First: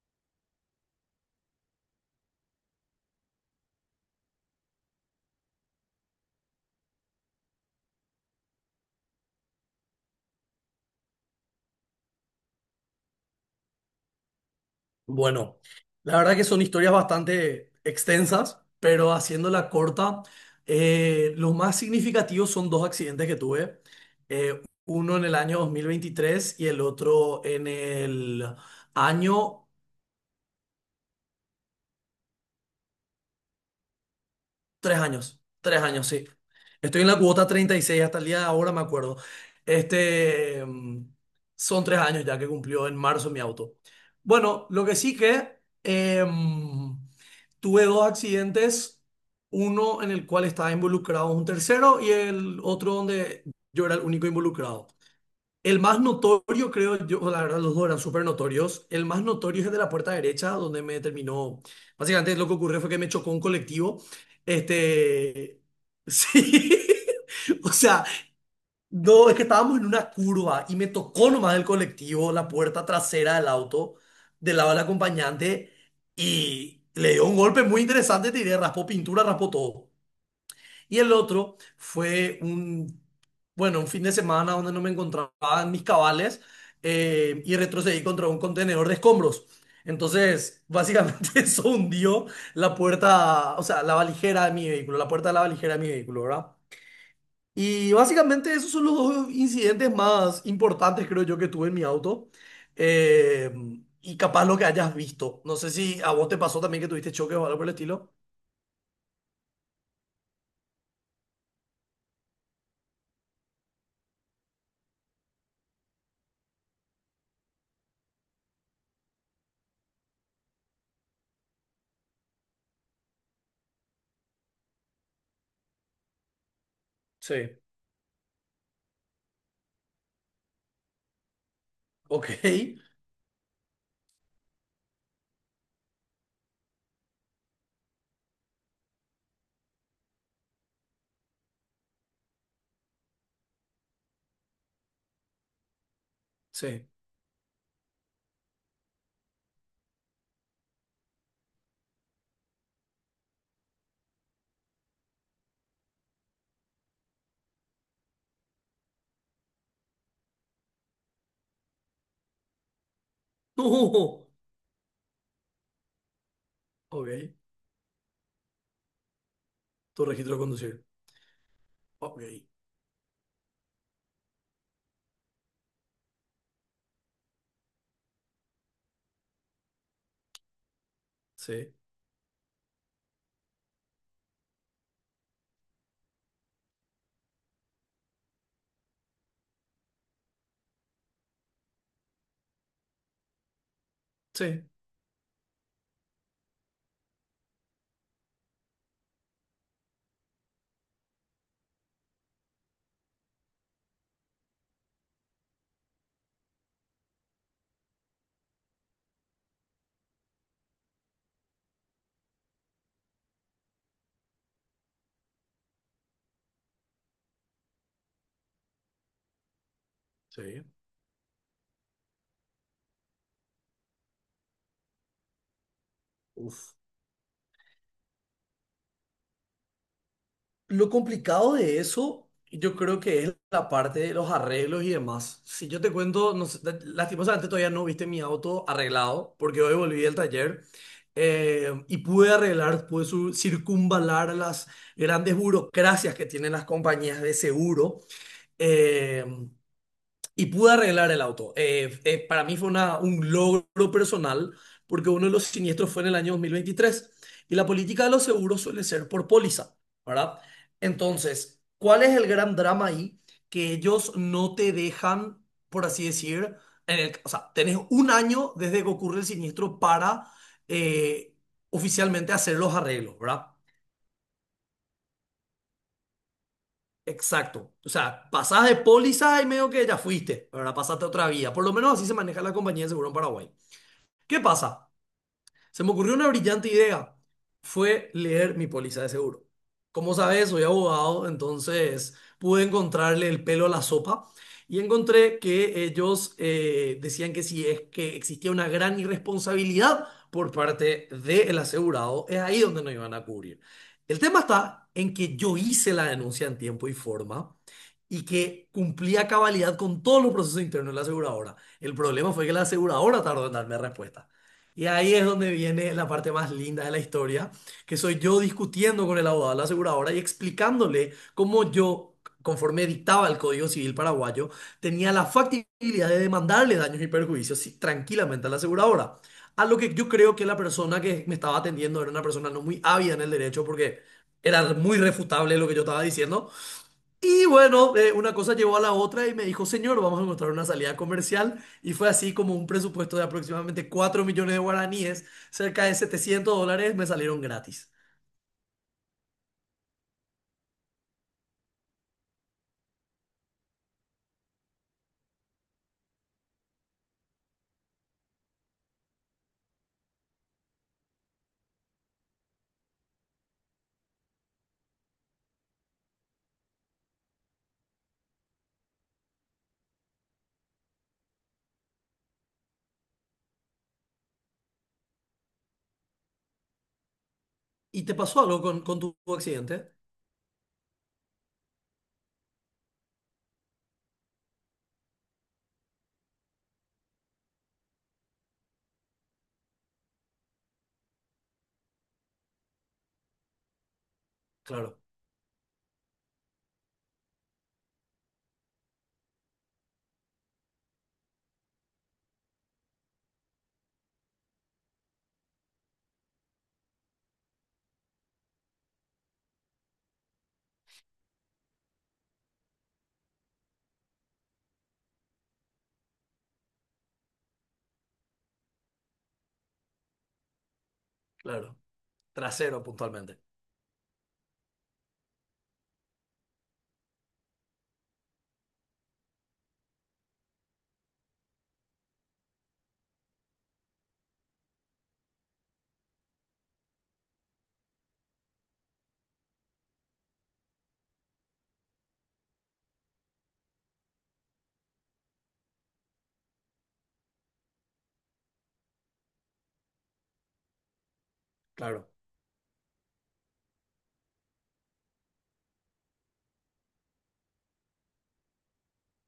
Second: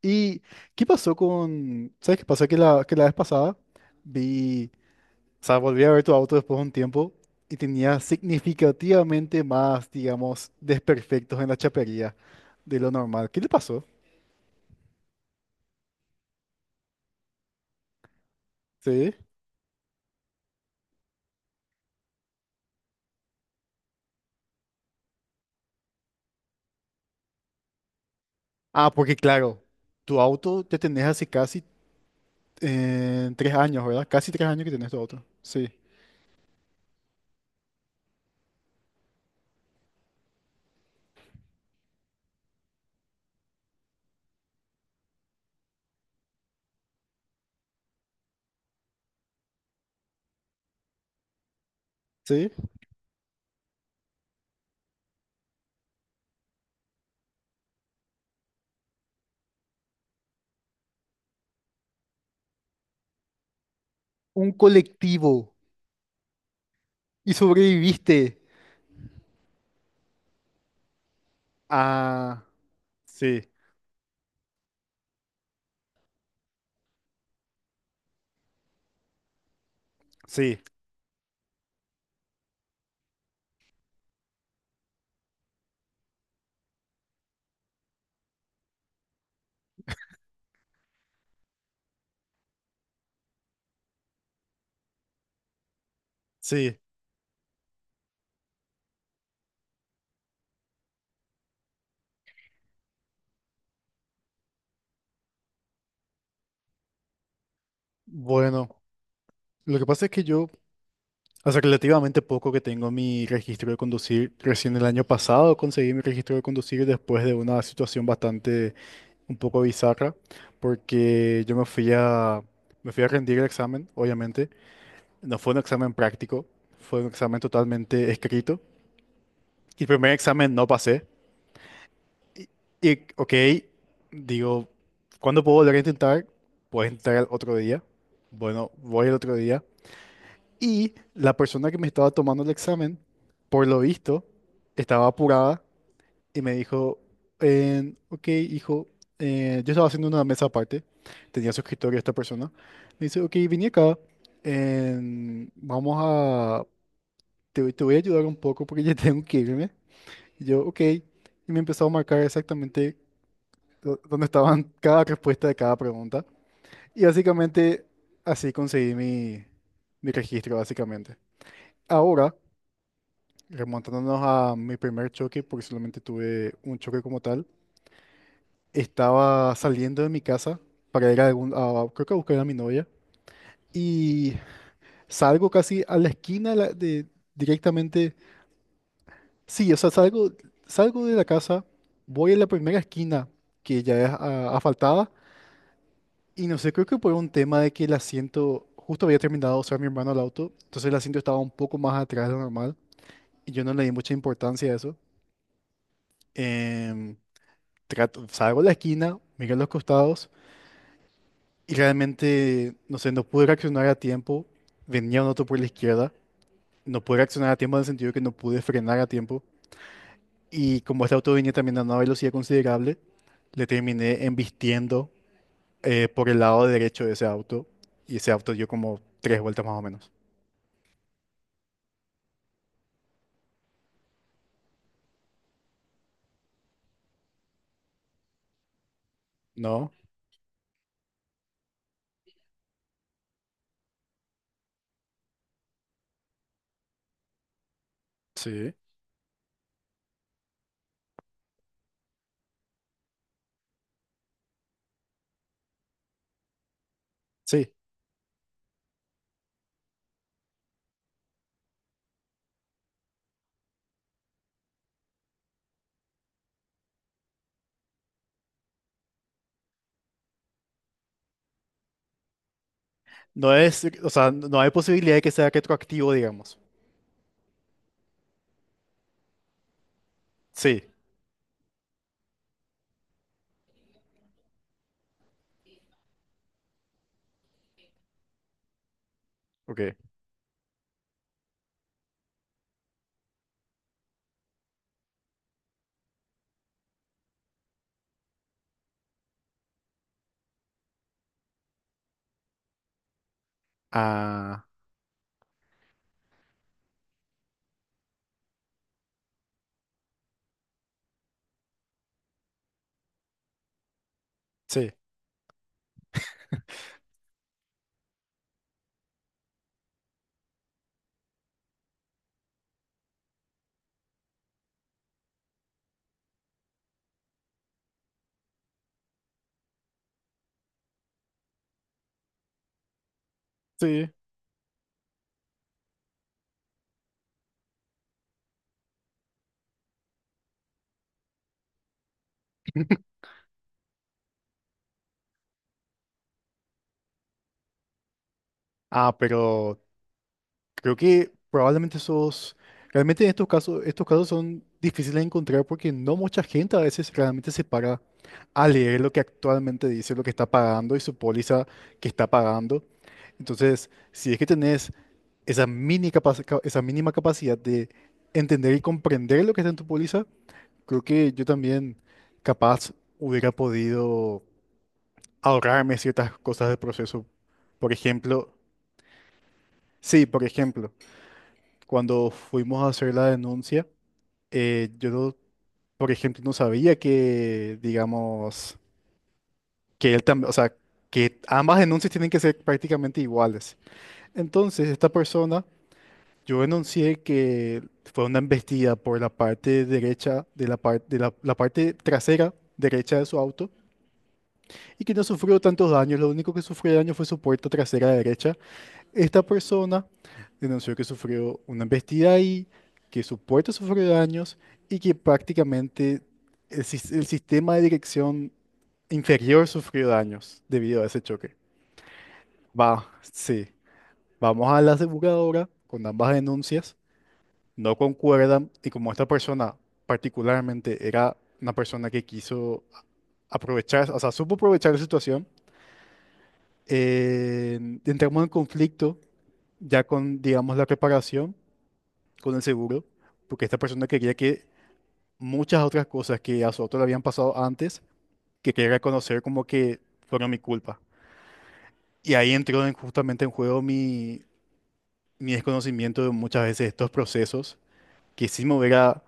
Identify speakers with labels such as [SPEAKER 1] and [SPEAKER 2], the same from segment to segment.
[SPEAKER 1] ¿Y qué pasó con...? ¿Sabes qué pasó? Que la vez pasada vi... O sea, volví a ver tu auto después de un tiempo y tenía significativamente más, digamos, desperfectos en la chapería de lo normal. ¿Qué le pasó?
[SPEAKER 2] Bueno, la verdad que son historias bastante extensas, pero
[SPEAKER 1] Sí.
[SPEAKER 2] haciéndola corta, los más significativos son dos accidentes que tuve, uno en el año 2023 y el otro en el
[SPEAKER 1] Ah, porque claro,
[SPEAKER 2] año.
[SPEAKER 1] tu auto te tenés hace casi tres años, ¿verdad? Casi tres años que tenés tu
[SPEAKER 2] Tres
[SPEAKER 1] auto.
[SPEAKER 2] años,
[SPEAKER 1] Sí.
[SPEAKER 2] 3 años, sí. Estoy en la cuota 36 hasta el día de ahora, me acuerdo. Este, mm, son 3 años ya que cumplió en marzo mi auto. Bueno, lo que sí que tuve dos accidentes, uno en el cual estaba involucrado un tercero y
[SPEAKER 1] Sí.
[SPEAKER 2] el otro donde yo era el único involucrado. El más notorio, creo yo, la verdad, los dos eran súper notorios. El más notorio es el de la puerta derecha, donde me terminó. Básicamente, lo que ocurrió fue que me chocó un colectivo.
[SPEAKER 1] Un colectivo.
[SPEAKER 2] Este. Sí.
[SPEAKER 1] Y
[SPEAKER 2] O sea,
[SPEAKER 1] sobreviviste.
[SPEAKER 2] no, es que estábamos en una curva y me tocó nomás el colectivo,
[SPEAKER 1] Ah,
[SPEAKER 2] la puerta trasera
[SPEAKER 1] sí,
[SPEAKER 2] del auto, del lado del acompañante, y le dio un golpe muy interesante, te diré, raspó pintura, raspó todo.
[SPEAKER 1] sí,
[SPEAKER 2] Y el otro fue un, bueno, un fin de semana donde no me encontraba en mis cabales y retrocedí contra un contenedor de escombros. Entonces, básicamente eso hundió la puerta, o sea, la valijera de mi vehículo, la puerta de la valijera de mi vehículo, ¿verdad?
[SPEAKER 1] sí.
[SPEAKER 2] Y básicamente esos son los dos incidentes más importantes, creo yo, que tuve en mi auto. Eh, y capaz lo que hayas visto. No sé si a vos te pasó también que tuviste choques o algo por el estilo.
[SPEAKER 1] Bueno, lo que pasa es que yo... Hace relativamente poco que tengo mi registro de conducir. Recién el año pasado conseguí mi registro de conducir después de una situación bastante un poco bizarra, porque yo me fui a rendir el examen, obviamente. No fue un examen práctico, fue un examen
[SPEAKER 2] Sí.
[SPEAKER 1] totalmente escrito. Y el primer examen no pasé.
[SPEAKER 2] Ok.
[SPEAKER 1] Y ok, digo, ¿cuándo puedo volver a intentar? Puedes intentar el otro día. Bueno, voy el otro día. Y la persona que me estaba tomando el examen, por lo visto, estaba apurada y me
[SPEAKER 2] Sí.
[SPEAKER 1] dijo, ok, hijo, yo estaba haciendo una mesa aparte, tenía su escritorio esta persona. Me dice, ok, vine acá, vamos a, te voy a ayudar un poco porque ya tengo que irme. Y yo, ok, y me empezó a marcar exactamente dónde
[SPEAKER 2] No.
[SPEAKER 1] estaban cada respuesta de cada pregunta. Y
[SPEAKER 2] Ok.
[SPEAKER 1] básicamente así conseguí mi,
[SPEAKER 2] Tu
[SPEAKER 1] mi
[SPEAKER 2] registro de
[SPEAKER 1] registro,
[SPEAKER 2] conducir.
[SPEAKER 1] básicamente.
[SPEAKER 2] Ok.
[SPEAKER 1] Ahora... Remontándonos a mi primer choque, porque solamente tuve un choque como tal, estaba saliendo de mi casa para ir a algún,
[SPEAKER 2] Sí.
[SPEAKER 1] creo que a buscar a mi novia y salgo casi a la esquina de, directamente, sí, o sea, salgo, salgo de la casa, voy a la primera esquina que ya es
[SPEAKER 2] Sí.
[SPEAKER 1] asfaltada y no sé, creo que por un tema de que el asiento, justo había terminado de usar mi hermano el auto, entonces el asiento estaba un poco más atrás de lo normal y yo no le di mucha importancia a eso. Em, salgo a la esquina, miré a los costados y realmente, no sé, no pude reaccionar a tiempo. Venía un auto por la izquierda, no pude reaccionar a tiempo en el sentido que no pude frenar a tiempo.
[SPEAKER 2] Sí.
[SPEAKER 1] Y como este auto venía también a una velocidad considerable, le terminé embistiendo por el lado
[SPEAKER 2] Uf.
[SPEAKER 1] derecho de ese auto y ese auto dio como tres vueltas más o menos.
[SPEAKER 2] Lo complicado de eso, yo creo que es la parte de los arreglos y demás. Si yo te cuento, no sé, lastimosamente todavía no viste mi auto arreglado, porque hoy
[SPEAKER 1] ¿No?
[SPEAKER 2] volví del taller y pude arreglar, circunvalar las grandes burocracias que tienen las compañías de seguro.
[SPEAKER 1] Sí.
[SPEAKER 2] eh, Y pude arreglar el auto. Para mí fue un logro personal porque uno de los siniestros fue en el año 2023 y la
[SPEAKER 1] Sí.
[SPEAKER 2] política de los seguros suele ser por póliza, ¿verdad? Entonces, ¿cuál es el gran drama ahí? Que ellos no te dejan, por así decir, en el, o sea, tenés un año desde que ocurre el siniestro para eh, oficialmente hacer los arreglos, ¿verdad?
[SPEAKER 1] No es, o sea, no hay posibilidad de que sea retroactivo, digamos.
[SPEAKER 2] Exacto. O sea, pasás de póliza y medio que ya fuiste, ahora
[SPEAKER 1] Sí.
[SPEAKER 2] pasaste a otra vía. Por lo menos así se maneja la compañía de seguro en Paraguay. ¿Qué pasa? Se me ocurrió una brillante idea. Fue leer mi póliza de seguro.
[SPEAKER 1] Ok.
[SPEAKER 2] Como sabes, soy abogado, entonces pude encontrarle el pelo a la sopa y encontré que ellos decían que si es que existía una gran irresponsabilidad por parte del asegurado, es ahí donde no iban a cubrir. El tema
[SPEAKER 1] Ah,
[SPEAKER 2] está en que yo hice la denuncia en tiempo y forma y que cumplía cabalidad con todos los procesos internos de la aseguradora. El problema fue que la aseguradora tardó en darme respuesta. Y
[SPEAKER 1] sí.
[SPEAKER 2] ahí es donde viene la parte más linda de la historia, que soy yo discutiendo con el abogado de la aseguradora y explicándole cómo yo, conforme dictaba el Código Civil paraguayo, tenía la factibilidad de demandarle daños y perjuicios sí, tranquilamente a la aseguradora. A lo que yo creo que la persona que me estaba atendiendo era una persona no muy ávida en el derecho porque
[SPEAKER 1] Sí.
[SPEAKER 2] era muy refutable lo que yo estaba diciendo, y bueno, una cosa llevó a la otra y me dijo, señor, vamos a encontrar una salida comercial. Y fue así como un presupuesto de aproximadamente 4 millones de guaraníes, cerca de 700 dólares, me salieron gratis.
[SPEAKER 1] Ah, pero creo que probablemente esos, realmente en estos casos son difíciles de encontrar porque no mucha gente a veces realmente se para a leer lo que actualmente dice, lo que está pagando y su póliza que está pagando. Entonces, si es que tenés esa esa mínima capacidad de entender y comprender lo que está en tu póliza, creo que yo también capaz hubiera podido ahorrarme ciertas cosas del proceso. Por
[SPEAKER 2] ¿Y te pasó
[SPEAKER 1] ejemplo,
[SPEAKER 2] algo con tu accidente?
[SPEAKER 1] sí, por ejemplo, cuando fuimos a hacer la denuncia, yo, no- por ejemplo, no sabía que, digamos, que él también, o sea, que ambas denuncias tienen que ser prácticamente iguales. Entonces,
[SPEAKER 2] Claro,
[SPEAKER 1] esta persona, yo denuncié que fue una embestida por la parte derecha de la, de la, la parte trasera derecha de su auto y que no sufrió tantos daños, lo único que sufrió daño fue su puerta trasera derecha. Esta persona denunció que sufrió una embestida ahí, que su puerta sufrió daños y que prácticamente el, el sistema de dirección inferior sufrió daños debido a ese choque.
[SPEAKER 2] claro. Trasero
[SPEAKER 1] Va,
[SPEAKER 2] puntualmente.
[SPEAKER 1] sí. Vamos a la aseguradora con ambas denuncias. No concuerdan y como esta persona particularmente era una persona que quiso aprovechar, o sea, supo aprovechar la situación, eh, entramos en conflicto ya con, digamos, la reparación con el seguro, porque esta persona quería que muchas otras cosas que a su auto le habían pasado antes, que quería reconocer como que fueron mi culpa.
[SPEAKER 2] Claro.
[SPEAKER 1] Y ahí justamente en juego mi, mi desconocimiento de muchas veces estos procesos, que si me hubiera,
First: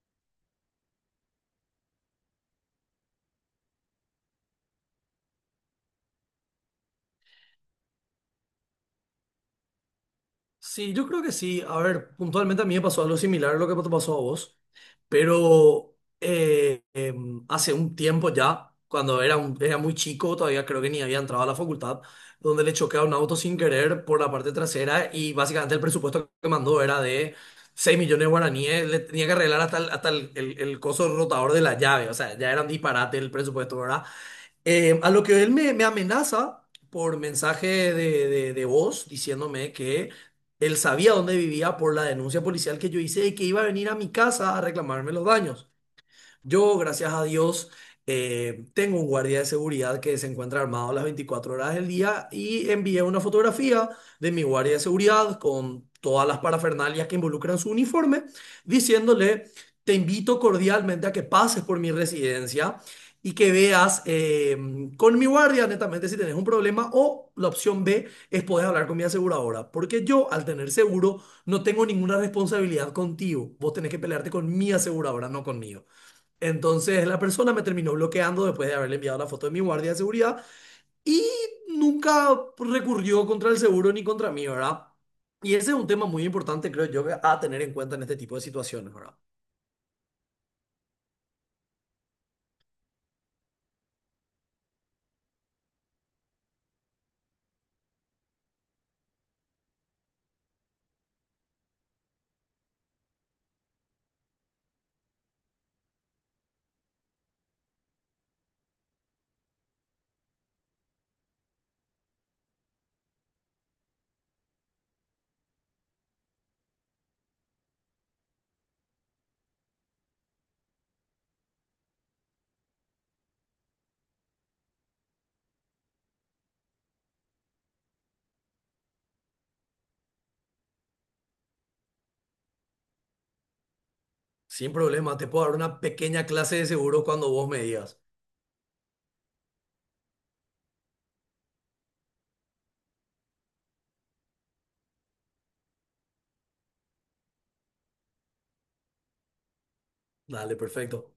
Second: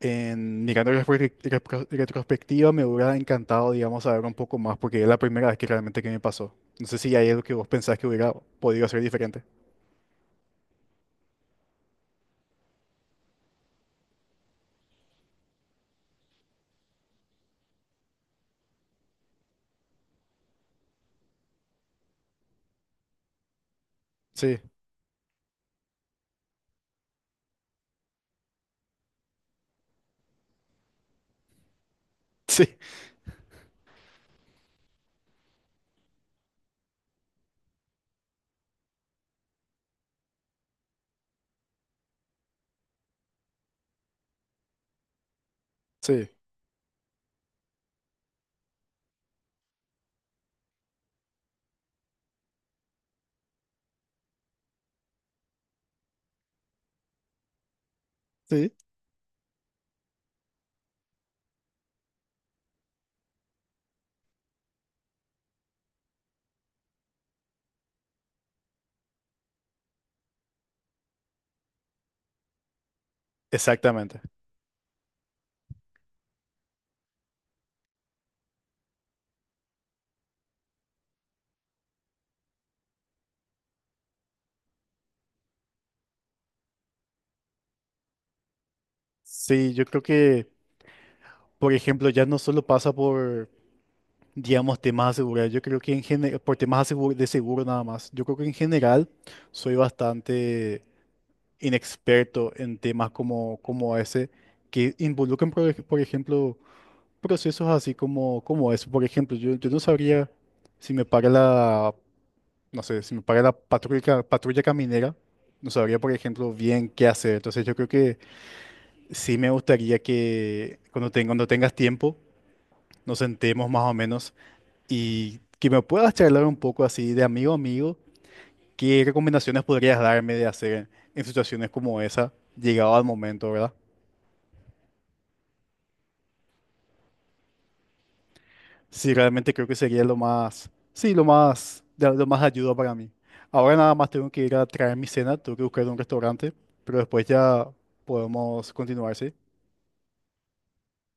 [SPEAKER 1] en, mirando en retrospectiva, me hubiera encantado, digamos, saber un poco más, porque es la primera vez que realmente que me pasó. No sé si hay algo que vos pensás que hubiera podido hacer diferente.
[SPEAKER 2] Sí, yo creo que sí. A ver, puntualmente a mí me pasó algo similar a lo que te pasó a vos. Pero hace un tiempo ya, cuando era, era muy chico, todavía creo que ni había entrado a la facultad, donde le choqué a un auto sin querer por la parte
[SPEAKER 1] Sí,
[SPEAKER 2] trasera y básicamente el presupuesto que mandó era de 6 millones de guaraníes, le tenía que arreglar hasta el coso rotador de la llave, o sea, ya era un
[SPEAKER 1] sí,
[SPEAKER 2] disparate el presupuesto, ¿verdad? A lo que él me amenaza por mensaje de voz diciéndome que él sabía dónde vivía por la denuncia policial que yo hice y que iba a venir a mi casa a reclamarme los daños.
[SPEAKER 1] sí,
[SPEAKER 2] Yo, gracias a Dios, tengo un guardia de seguridad que se encuentra armado las 24 horas del día y envié una fotografía de mi guardia de seguridad con todas las parafernalias que involucran su uniforme,
[SPEAKER 1] sí,
[SPEAKER 2] diciéndole, te invito cordialmente a que pases por mi residencia y que veas con mi guardia, netamente, si tenés un problema o la opción B es poder hablar con mi aseguradora, porque yo, al tener seguro, no tengo ninguna responsabilidad contigo. Vos tenés que
[SPEAKER 1] exactamente.
[SPEAKER 2] pelearte con mi aseguradora, no conmigo. Entonces la persona me terminó bloqueando después de haberle enviado la foto de mi guardia de seguridad y nunca recurrió contra el seguro ni contra mí, ¿verdad? Y ese es un tema muy importante, creo yo, a tener en cuenta en este tipo de situaciones, ¿verdad?
[SPEAKER 1] Sí, yo creo que... por ejemplo, ya no solo pasa por, digamos, temas de seguridad, yo creo que en general, por temas de seguro nada más, yo creo que en general soy bastante inexperto en temas como, como ese, que involucran, por ejemplo, procesos así como, como eso. Por ejemplo, yo no sabría si me para la, no sé, si me para la patrulla, patrulla caminera, no sabría, por ejemplo, bien qué hacer. Entonces yo creo que sí me gustaría que cuando, cuando tengas tiempo, nos sentemos más o menos y que me puedas charlar un poco así de amigo a amigo, ¿qué recomendaciones podrías darme de hacer en situaciones como esa, llegado al momento, ¿verdad?
[SPEAKER 2] Sin problema, te puedo dar una pequeña clase de seguro cuando vos me digas.
[SPEAKER 1] Sí, realmente creo que sería lo más, sí, lo más, lo más ayuda para mí. Ahora nada más tengo que ir a traer mi cena, tengo que buscar un restaurante, pero después ya podemos continuar, ¿sí?
[SPEAKER 2] Dale, perfecto.